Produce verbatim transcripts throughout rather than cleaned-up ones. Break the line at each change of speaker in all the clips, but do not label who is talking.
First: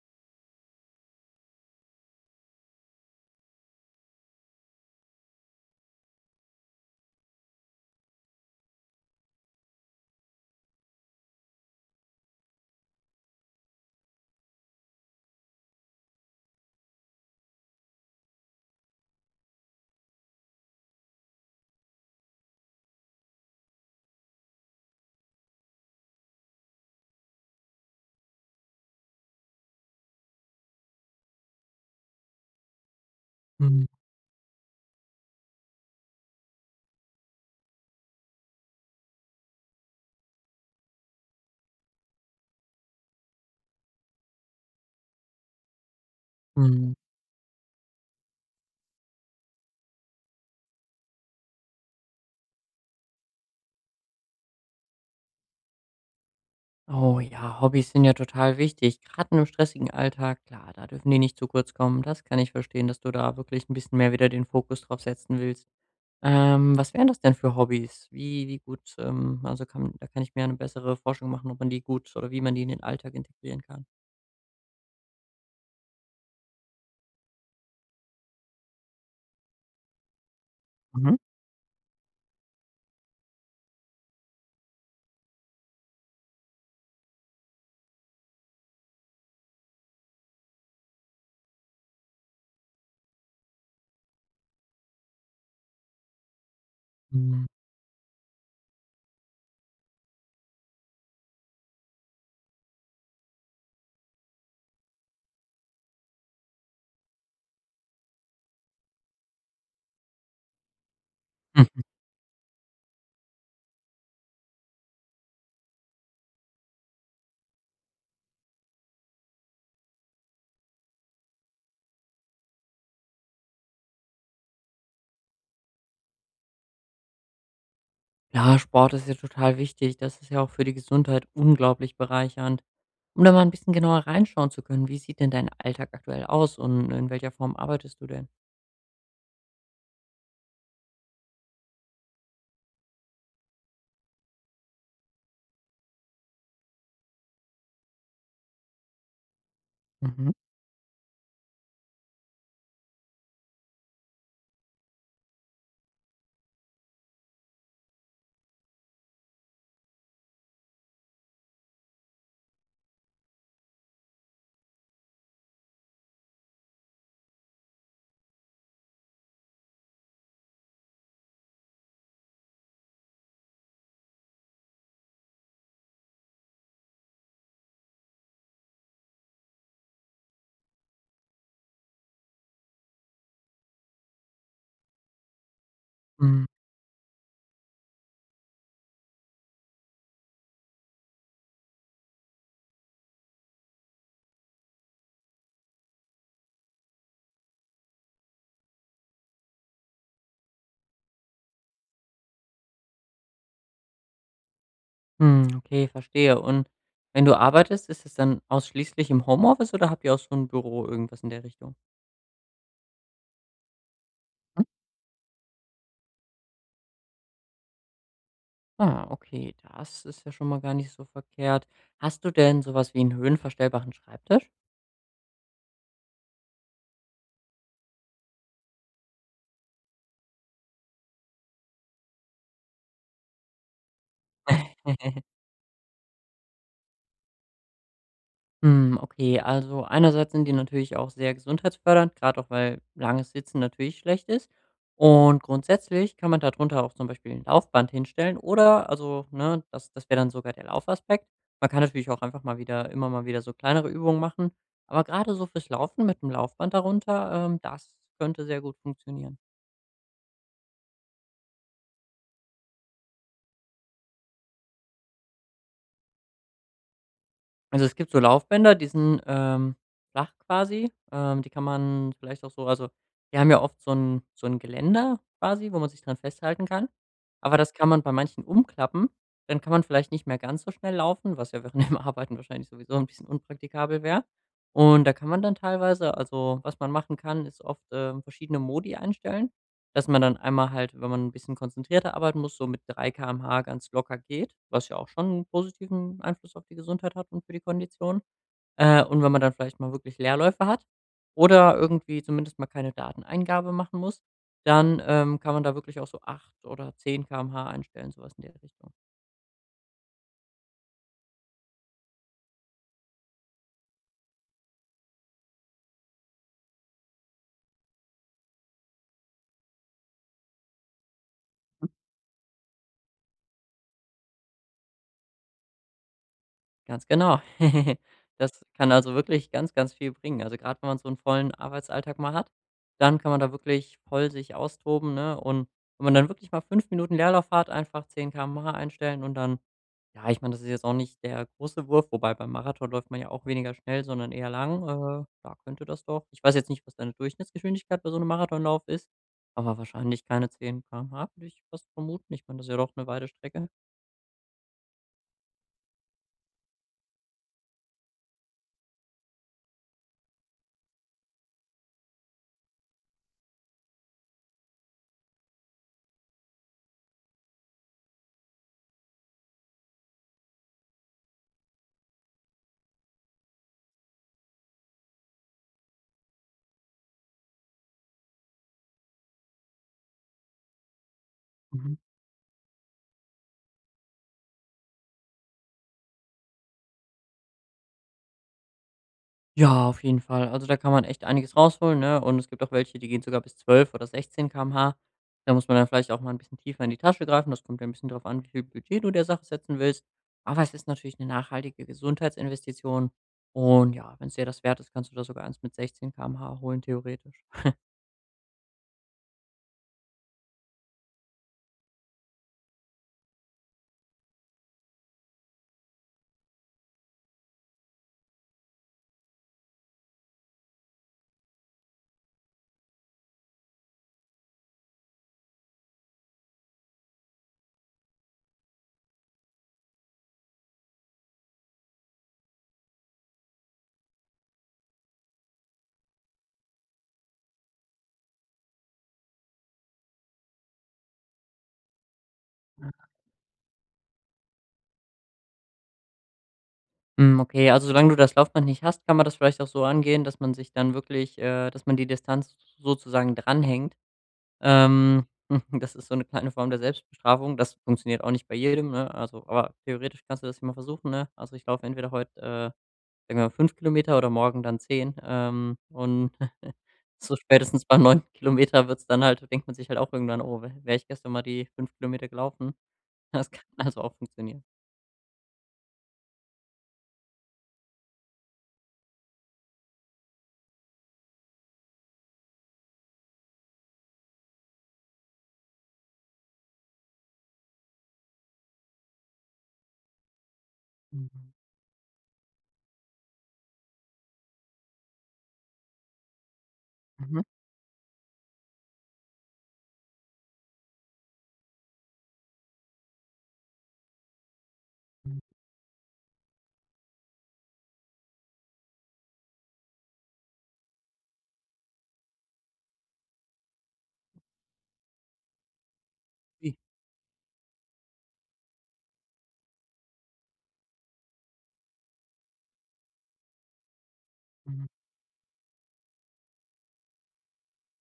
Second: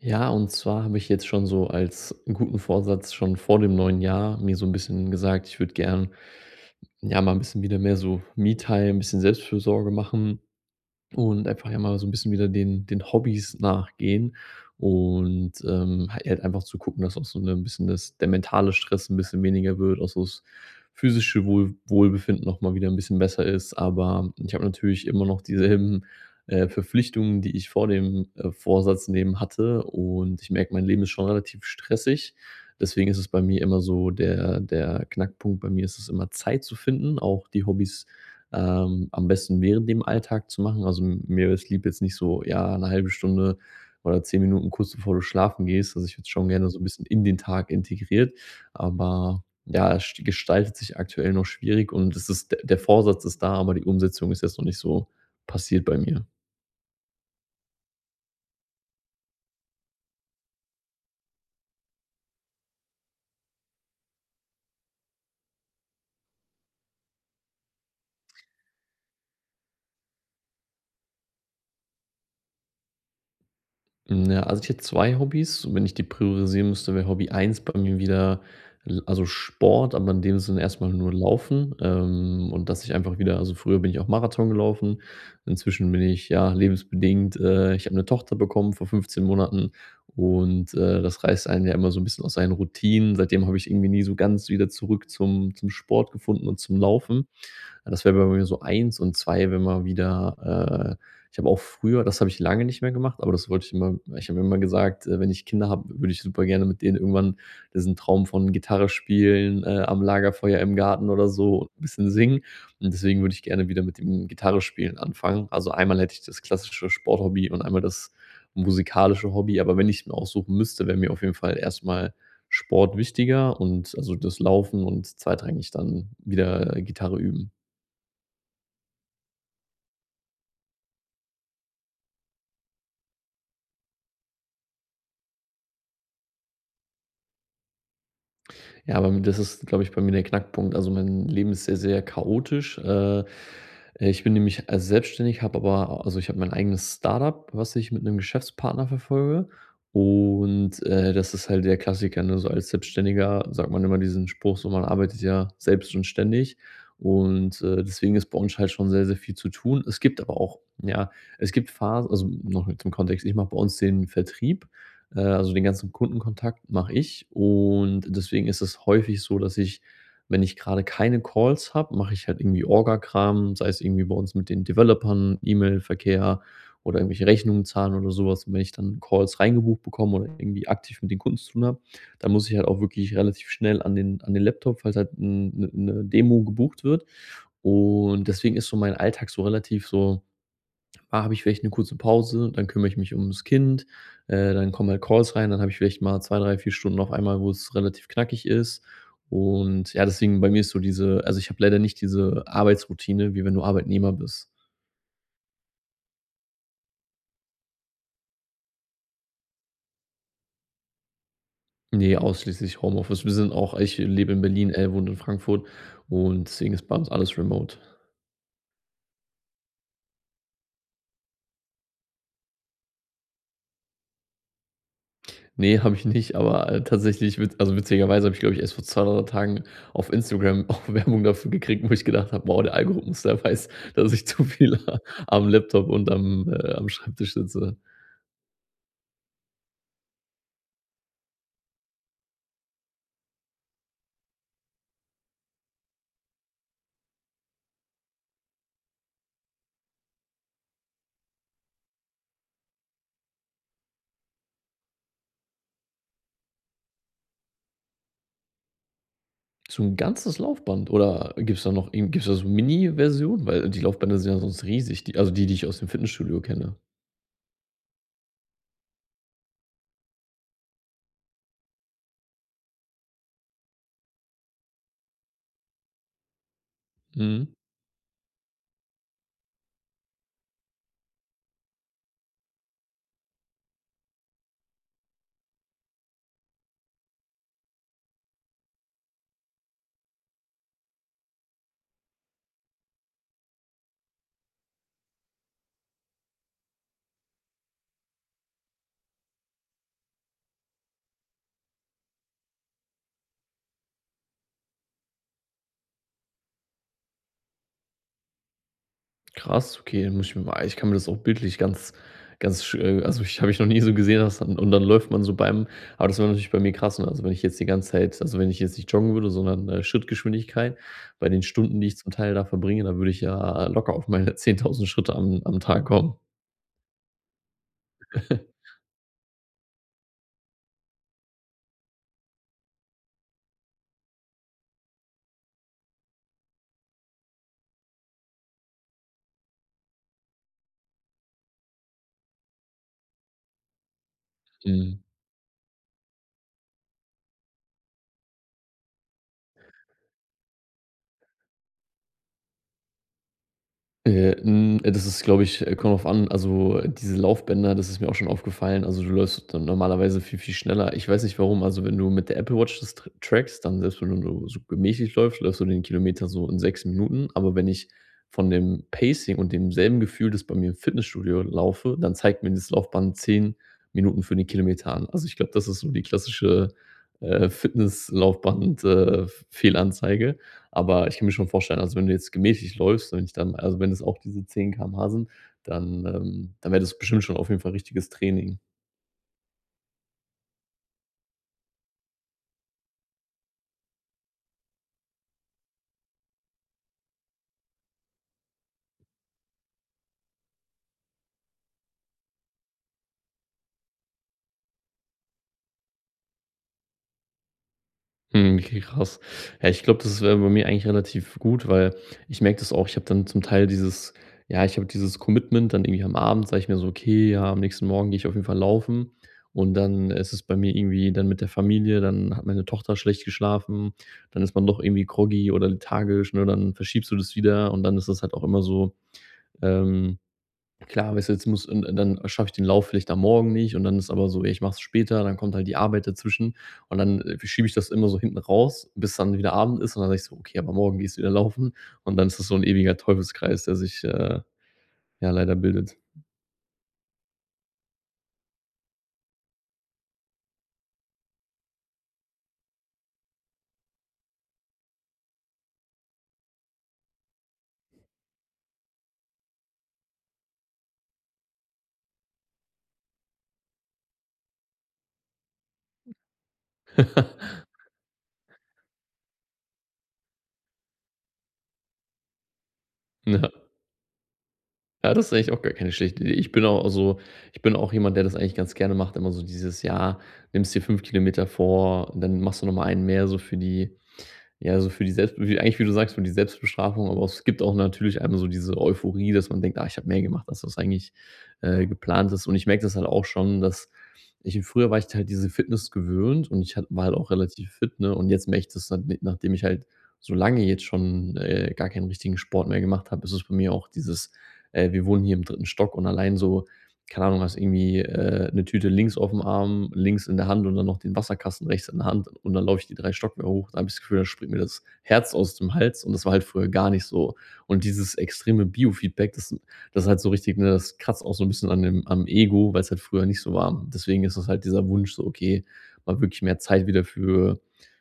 Ja, und zwar habe ich jetzt schon so als guten Vorsatz schon vor dem neuen Jahr mir so ein bisschen gesagt, ich würde gern, ja, mal ein bisschen wieder mehr so Me-Time, ein bisschen Selbstfürsorge machen. Und einfach ja mal so ein bisschen wieder den den Hobbys nachgehen und, ähm, halt einfach zu gucken, dass auch so eine- ein bisschen das der mentale Stress ein bisschen weniger wird, auch so das physische Wohl Wohlbefinden noch mal wieder ein bisschen besser ist. Aber ich habe natürlich immer noch dieselben, äh, Verpflichtungen, die ich vor dem, äh, Vorsatz nehmen hatte. Und ich merke, mein Leben ist schon relativ stressig. Deswegen ist es bei mir immer
Mhm,
so der der Knackpunkt bei mir ist es immer, Zeit zu finden, auch die Hobbys ähm, am besten während dem Alltag zu machen. Also mir ist lieb jetzt nicht so, ja, eine halbe Stunde oder zehn Minuten kurz bevor du schlafen gehst. Also, ich hätte es schon gerne so ein
mhm.
bisschen in den Tag integriert, aber ja, es st gestaltet sich aktuell noch schwierig und es ist d der Vorsatz ist da, aber die Umsetzung ist jetzt noch nicht so passiert bei mir.
Oh ja, Hobbys sind ja total wichtig, gerade in einem stressigen Alltag, klar, da dürfen die nicht zu kurz kommen. Das kann ich verstehen, dass du da wirklich ein bisschen mehr wieder den Fokus drauf setzen willst. Ähm, was wären das denn für Hobbys? Wie wie gut, ähm also, kann da kann ich mir eine bessere Forschung machen, ob man die gut oder wie man die in den Alltag integrieren kann.
Hm, ja, also ich hätte zwei Hobbys. Wenn ich die priorisieren müsste, wäre Hobby eins bei mir wieder l also Sport, aber in dem Sinne erstmal nur
Mhm.
Laufen, ähm, und dass ich einfach wieder, also früher, bin ich auch Marathon gelaufen. Inzwischen bin ich, ja, lebensbedingt, äh, ich habe eine Tochter bekommen vor fünfzehn Monaten, und, äh, das reißt einen ja immer so ein bisschen aus seinen Routinen. Seitdem habe ich irgendwie nie so ganz wieder zurück zum zum Sport gefunden und zum Laufen.
Mhm.
Das wäre bei mir so eins und zwei. Wenn man wieder äh, ich habe auch früher, das habe ich lange nicht mehr gemacht, aber das wollte ich immer, ich habe immer gesagt, äh, wenn ich Kinder habe, würde ich super gerne mit denen irgendwann diesen Traum von Gitarre spielen, äh, am Lagerfeuer im Garten oder so,
Mhm.
ein bisschen singen. Und deswegen würde ich gerne wieder mit dem Gitarre spielen anfangen. Also, einmal hätte ich das klassische Sporthobby und einmal das musikalische Hobby, aber wenn ich mir aussuchen müsste, wäre mir auf jeden Fall erstmal Sport wichtiger, und also, das Laufen, und zweitrangig dann wieder Gitarre üben.
Ja, Sport ist ja total wichtig. Das ist ja auch für die Gesundheit unglaublich bereichernd. Um da mal ein bisschen genauer reinschauen zu können, wie sieht denn dein Alltag aktuell aus und in welcher Form arbeitest du denn?
Ja, aber das ist, glaube ich, bei mir der Knackpunkt. Also mein Leben ist sehr, sehr chaotisch. Äh, ich bin nämlich äh, selbstständig, habe aber, also ich habe mein eigenes Startup, was ich mit einem Geschäftspartner verfolge.
Mhm.
Und äh, das ist halt der Klassiker. Ne? So als Selbstständiger sagt man immer diesen Spruch, so: man arbeitet ja selbst und ständig. Und äh, deswegen ist bei uns halt schon sehr, sehr viel zu tun. Es gibt aber auch, ja, es gibt Phasen. Also noch zum Kontext: ich mache bei uns den Vertrieb äh, also den ganzen Kundenkontakt mache ich, und deswegen ist es häufig so, dass ich, wenn ich gerade keine Calls habe, mache ich halt irgendwie Orga-Kram, sei es irgendwie bei uns mit den Developern, E-Mail-Verkehr oder irgendwelche Rechnungen zahlen oder sowas. Und wenn ich dann Calls reingebucht bekomme oder irgendwie aktiv mit den Kunden zu tun habe, dann muss ich halt auch wirklich relativ schnell an den, an den Laptop, falls halt eine Demo
Mhm.
gebucht wird. Und deswegen ist so mein Alltag so relativ so: ah, habe ich vielleicht eine kurze Pause, dann kümmere ich mich ums Kind, äh, dann kommen halt Calls rein, dann habe ich vielleicht mal zwei, drei, vier Stunden auf einmal, wo es relativ knackig ist. Und ja, deswegen bei mir ist so diese, also, ich habe leider nicht diese Arbeitsroutine, wie wenn du Arbeitnehmer bist.
Mhm, okay, verstehe. Und wenn du arbeitest, ist es dann ausschließlich im Homeoffice oder habt ihr auch so ein Büro, irgendwas in der Richtung?
Ne, ausschließlich Homeoffice. Wir sind auch, ich lebe in
Hm?
Berlin, er wohnt in Frankfurt, und deswegen ist bei uns alles remote.
Ah, okay, das ist ja schon mal gar nicht so verkehrt. Hast du denn sowas wie einen höhenverstellbaren Schreibtisch?
Ne, habe ich nicht, aber, äh, tatsächlich, wit also, witzigerweise, habe ich, glaube ich, erst vor zwei oder Tagen auf Instagram auch Werbung dafür gekriegt, wo ich gedacht habe: „Wow, der Algorithmus, der weiß, dass ich zu viel am Laptop und am äh, am Schreibtisch sitze.“
Hm, okay, also einerseits sind die natürlich auch sehr gesundheitsfördernd, gerade auch weil langes Sitzen natürlich schlecht ist. Und grundsätzlich kann man darunter auch zum Beispiel ein Laufband hinstellen oder, also, ne, das, das wäre dann sogar der Laufaspekt. Man kann natürlich auch einfach mal wieder, immer mal wieder so kleinere Übungen machen. Aber gerade so fürs Laufen mit dem Laufband darunter, ähm, das könnte sehr gut funktionieren.
So ein ganzes Laufband, oder gibt's da noch irgend gibt's da so mini version Weil die Laufbänder sind ja sonst riesig, die, also, die, die ich aus dem Fitnessstudio kenne.
Also, es gibt so Laufbänder, die sind, ähm, flach quasi. Ähm, die kann man vielleicht auch so also, die haben ja oft so ein so ein Geländer quasi, wo man sich dran festhalten kann.
Mhm.
Aber das kann man bei manchen umklappen. Dann kann man vielleicht nicht mehr ganz so schnell laufen, was ja während dem Arbeiten wahrscheinlich sowieso ein bisschen unpraktikabel wäre. Und da kann man dann teilweise also, was man machen kann, ist oft, ähm, verschiedene Modi einstellen. Dass man dann einmal halt, wenn man ein bisschen konzentrierter arbeiten muss, so mit drei Kilometer pro Stunde ganz locker geht, was ja auch schon einen positiven Einfluss auf die Gesundheit hat und für die Kondition. Äh, und wenn man dann vielleicht mal wirklich Leerläufe hat oder irgendwie zumindest mal keine Dateneingabe machen muss, dann, ähm, kann man da wirklich auch so acht oder zehn Kilometer pro Stunde einstellen, sowas in der Richtung.
Krass, okay, dann muss ich mir mal, ich kann mir das auch bildlich ganz ganz sch äh, also, ich habe ich noch nie so gesehen, dass dann und dann läuft man so beim, aber das wäre natürlich bei mir krass, ne? Also, wenn ich jetzt die ganze Zeit, also, wenn ich jetzt nicht joggen würde, sondern, äh, Schrittgeschwindigkeit, bei den Stunden, die ich zum Teil da verbringe, da würde ich ja locker auf meine zehntausend Schritte am am Tag kommen.
Ganz genau. Das kann also wirklich ganz, ganz viel bringen. Also gerade wenn man so einen vollen Arbeitsalltag mal hat, dann kann man da wirklich voll sich austoben, ne? Und wenn man dann wirklich mal fünf Minuten Leerlauf hat, einfach zehn Kilometer pro Stunde einstellen und dann ja, ich meine, das ist jetzt auch nicht der große Wurf, wobei beim Marathon läuft man ja auch weniger schnell, sondern eher lang.
Mhm.
Äh, da könnte das doch ich weiß jetzt nicht, was deine Durchschnittsgeschwindigkeit bei so einem Marathonlauf ist, aber wahrscheinlich keine zehn Kilometer pro Stunde, würde ich fast vermuten. Ich meine, das ist ja doch eine weite Strecke.
Äh, hm, das ist, glaube ich äh, kommt drauf an. Also, äh, diese Laufbänder, das ist mir auch schon aufgefallen. Also, du läufst dann normalerweise viel, viel schneller. Ich weiß nicht warum. Also, wenn du mit der Apple Watch das tr trackst, dann selbst wenn du so gemächlich läufst, läufst du den Kilometer so in sechs Minuten. Aber wenn ich von dem Pacing und demselben Gefühl, das bei mir im Fitnessstudio laufe, dann zeigt mir das Laufband zehn Minuten für den Kilometer an. Also, ich glaube, das ist so die klassische, äh, Fitnesslaufband äh, Fehlanzeige. Aber ich kann mir schon vorstellen, also, wenn du jetzt gemächlich läufst, wenn ich dann, also, wenn es auch diese zehn Kilometer pro Stunde sind, dann, ähm dann wäre das bestimmt schon auf jeden Fall richtiges Training.
Ja, auf jeden Fall. Also, da kann man echt einiges rausholen, ne? Und es gibt auch welche, die gehen sogar bis zwölf oder sechzehn Kilometer pro Stunde. Da muss man dann vielleicht auch mal ein bisschen tiefer in die Tasche greifen. Das kommt ja 'n bisschen drauf an, wie viel Budget du der Sache setzen willst. Aber es ist natürlich eine nachhaltige Gesundheitsinvestition. Und ja, wenn es dir das wert ist, kannst du da sogar eins mit sechzehn Kilometer pro Stunde holen, theoretisch.
Mhm, okay, krass. Ja, ich glaube, das wäre bei mir eigentlich relativ gut, weil ich merke das auch, ich habe dann zum Teil dieses, ja, ich habe dieses Commitment dann irgendwie am Abend, sage ich mir so: „Okay, ja, am nächsten Morgen gehe ich auf jeden Fall laufen.“ Und dann ist es bei mir irgendwie dann mit der Familie, dann hat meine Tochter schlecht geschlafen, dann ist man doch irgendwie groggy oder lethargisch, ne? Dann verschiebst du das wieder und dann ist das halt auch immer so, ähm klar, weißt du, jetzt muss, und dann schaffe ich den Lauf vielleicht am Morgen nicht und dann ist aber so: „Ey, ich mache es später“, dann kommt halt die Arbeit dazwischen und dann, äh, schiebe ich das immer so hinten raus, bis dann wieder Abend ist und dann sage ich so: „Okay, aber morgen gehst du wieder laufen“, und dann ist das so ein ewiger Teufelskreis, der sich, äh, ja, leider bildet.
Hm, okay, also solange du das Laufband nicht hast, kann man das vielleicht auch so angehen, dass man sich dann wirklich äh, dass man die Distanz sozusagen dranhängt. Ähm, Das ist so eine kleine Form der Selbstbestrafung. Das funktioniert auch nicht bei jedem, ne? Also, aber theoretisch kannst du das ja mal versuchen, ne? Also, ich laufe entweder heute äh, sagen wir mal fünf Kilometer oder morgen dann zehn. ähm, und so spätestens beim neunten. Kilometer wird's dann halt denkt man sich halt auch irgendwann: „Oh, wäre ich gestern mal die fünf Kilometer gelaufen?"
Ja.
Das kann also auch funktionieren.
Ja, das ist eigentlich auch gar keine schlechte Idee. Ich bin auch so, ich bin auch jemand, der das eigentlich ganz gerne macht, immer so dieses: Jahr, nimmst dir fünf Kilometer vor, dann machst du noch mal einen mehr, so für die, ja, so für die Selbst wie eigentlich, wie du sagst, für die Selbstbestrafung, aber es gibt auch natürlich einmal so diese Euphorie, dass man denkt: „Ah, ich habe mehr gemacht, als das eigentlich,
Mhm.
äh, geplant ist.“ Und ich merke das halt auch schon, dass, ich früher war ich halt diese Fitness gewöhnt und ich hat war halt auch
Mhm.
relativ fit, ne? Und jetzt merke ich das halt, nachdem ich halt so lange jetzt schon, äh, gar keinen richtigen Sport mehr gemacht habe, ist es bei mir auch dieses, äh, wir wohnen hier im dritten Stock, und allein so, keine Ahnung, hast irgendwie, äh, 'ne Tüte links auf dem Arm, links in der Hand, und dann noch den Wasserkasten rechts in der Hand, und dann laufe ich die drei Stockwerke hoch. Da habe ich das Gefühl, da springt mir das Herz aus dem Hals, und das war halt früher
Wie?
gar nicht so. Und dieses extreme Biofeedback, das das ist halt so richtig, ne, das kratzt auch so ein bisschen an dem am Ego, weil es halt früher nicht so war. Deswegen ist das halt dieser Wunsch so: „Okay, mal wirklich mehr Zeit wieder für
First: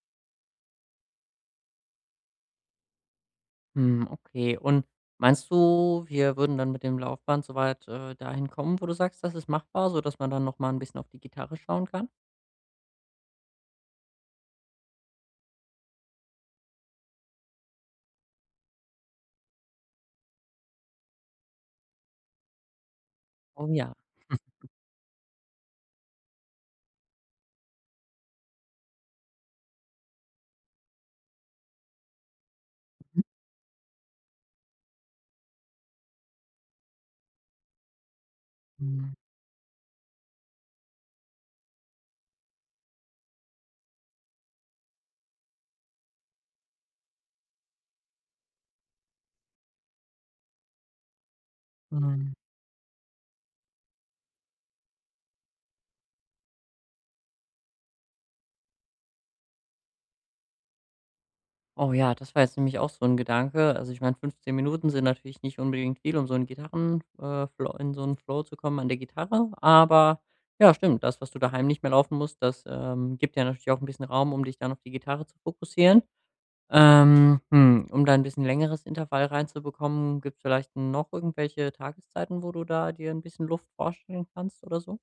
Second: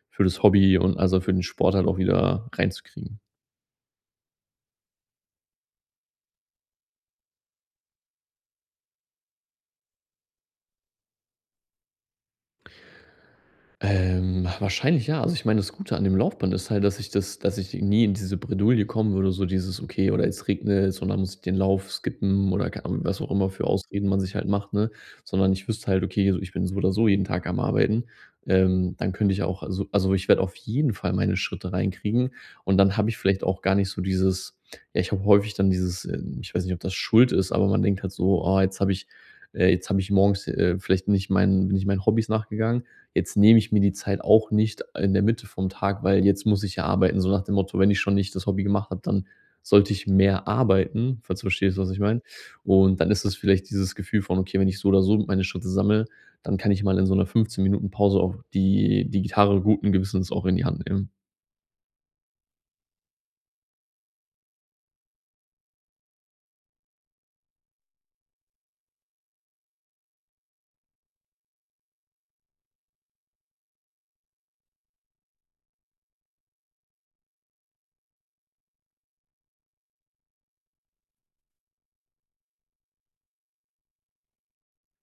für das Hobby und, also, für den Sport halt auch wieder reinzukriegen.“
Hm, okay. Und meinst du, wir würden dann mit dem Laufband soweit äh, dahin kommen, wo du sagst, das ist machbar, sodass man dann noch mal 'n bisschen auf die Gitarre schauen kann?
Ähm, wahrscheinlich ja. Also ich meine, das Gute an dem Laufband ist halt, dass ich das dass ich nie in diese Bredouille kommen würde, so dieses: „Okay, oder jetzt regnet es, und dann muss ich den Lauf skippen“, oder keine Ahnung, was auch immer für
Oh ja.
Ausreden man sich halt macht, ne? Sondern ich wüsste halt: „Okay, so ich bin so oder so jeden Tag am Arbeiten.“ Ähm, dann könnte ich auch also also, ich werde auf jeden Fall meine Schritte reinkriegen, und dann habe ich
Mhm.
vielleicht auch gar nicht so dieses, ja, ich habe häufig dann dieses, ähm ich weiß nicht, ob das Schuld ist, aber man denkt halt so: „Oh, jetzt habe ich
Mhm,
äh, jetzt habe ich morgens, äh, vielleicht nicht meinen bin ich meinen Hobbys nachgegangen“, jetzt nehme ich mir die Zeit auch nicht in der Mitte vom Tag, weil jetzt muss ich ja arbeiten. So nach dem Motto: wenn ich schon nicht das Hobby gemacht habe, dann sollte ich mehr arbeiten, falls du verstehst, was ich meine.
mhm.
Und dann ist es vielleicht dieses Gefühl von, okay, wenn ich so oder so meine Schritte sammle, dann kann ich mal in so einer fünfzehn Minuten Pause auch die, die Gitarre guten Gewissens auch in die Hand nehmen.
Oh ja, das war jetzt nämlich auch so ein Gedanke. Also, ich meine, fünfzehn Minuten sind natürlich nicht unbedingt viel, um so 'n Gitarren äh, Flow in so 'n Flow zu kommen an der Gitarre. Aber ja, stimmt, das, was du daheim nicht mehr laufen musst, das, ähm, gibt ja natürlich auch ein bisschen Raum, um dich dann auf die Gitarre zu fokussieren. Ähm, hm, um da ein bisschen längeres Intervall reinzubekommen, gibt's vielleicht noch irgendwelche Tageszeiten, wo du da dir ein bisschen Luft vorstellen kannst oder so?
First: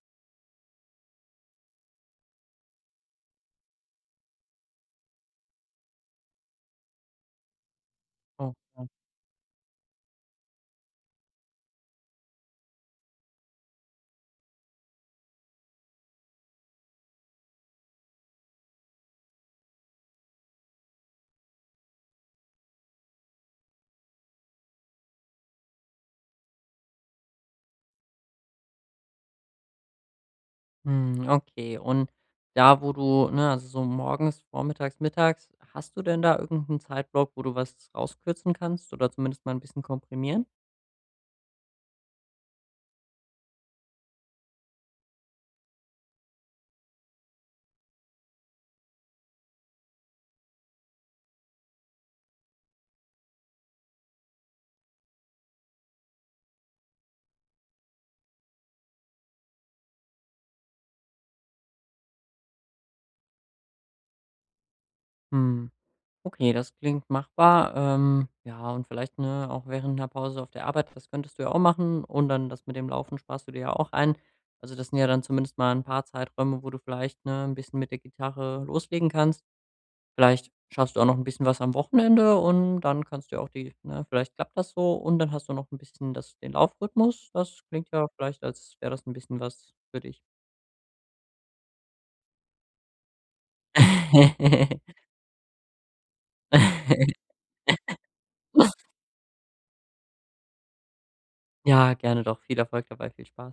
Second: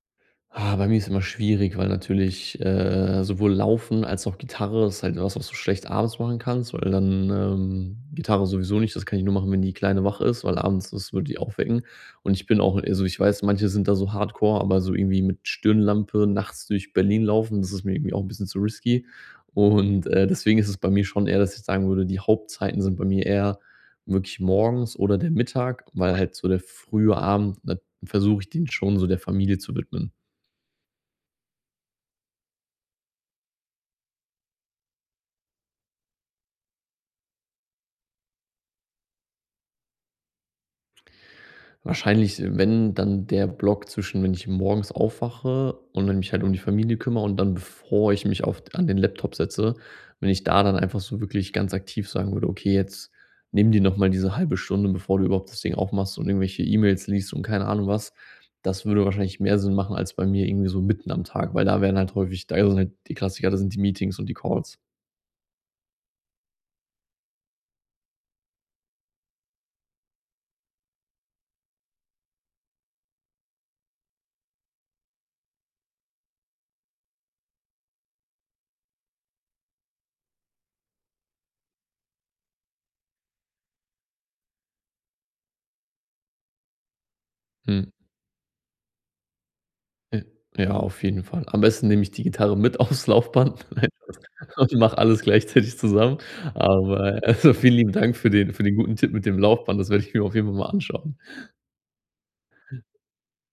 Ah, bei mir ist immer schwierig, weil natürlich, äh, sowohl Laufen als auch Gitarre ist halt was, was du schlecht abends machen kannst, weil dann, ähm Gitarre
Okay.
sowieso nicht, das kann ich nur machen, wenn die Kleine wach ist, weil abends das würde die aufwecken. Und ich bin auch, also, ich weiß, manche sind da so hardcore, aber so irgendwie mit Stirnlampe nachts durch Berlin laufen, das ist mir irgendwie auch ein bisschen zu risky. Und, äh, deswegen ist es bei mir schon eher, dass ich sagen würde, die Hauptzeiten sind bei mir eher wirklich morgens oder der Mittag, weil halt so der frühe Abend, da versuche ich den schon so der Familie zu widmen.
Hm, okay. Und da, wo du ne, also so morgens, vormittags, mittags, hast du denn da irgendeinen Zeitblock, wo du was rauskürzen kannst oder zumindest mal ein bisschen komprimieren?
Wahrscheinlich, wenn, dann der Block zwischen, wenn ich morgens aufwache und dann mich halt um die Familie kümmere und dann, bevor ich mich auf an den Laptop setze, wenn ich da dann einfach so wirklich ganz aktiv sagen würde: „Okay, jetzt nimm dir noch mal diese halbe Stunde, bevor du überhaupt das Ding aufmachst und irgendwelche E-Mails liest und keine Ahnung was.“ Das würde wahrscheinlich mehr Sinn machen als bei mir irgendwie so mitten am Tag, weil da werden halt häufig, da sind halt die Klassiker, da sind die Meetings und die Calls.
Mhm. Okay, das klingt machbar. Ähm, ja, und vielleicht, ne, auch während einer Pause auf der Arbeit, das könntest du ja auch machen. Und dann das mit dem Laufen sparst du dir ja auch ein. Also, das sind ja dann zumindest mal ein paar Zeiträume, wo du vielleicht, ne, ein bisschen mit der Gitarre loslegen kannst. Vielleicht schaffst du auch noch ein bisschen was am Wochenende und dann kannst du ja auch die ne, vielleicht klappt das so und dann hast du noch ein bisschen das den Laufrhythmus. Das klingt
Mhm.
ja vielleicht, als wäre das ein bisschen was für dich.
J Ja, auf jeden Fall. Am besten nehme ich die Gitarre mit aufs Laufband. Nein, Spaß. Und mache alles gleichzeitig zusammen. Aber äh, also, vielen lieben Dank für den für den guten Tipp mit dem Laufband. Das werde ich mir auf jeden Fall mal anschauen.
Ja, gerne doch. Viel Erfolg dabei, viel Spaß.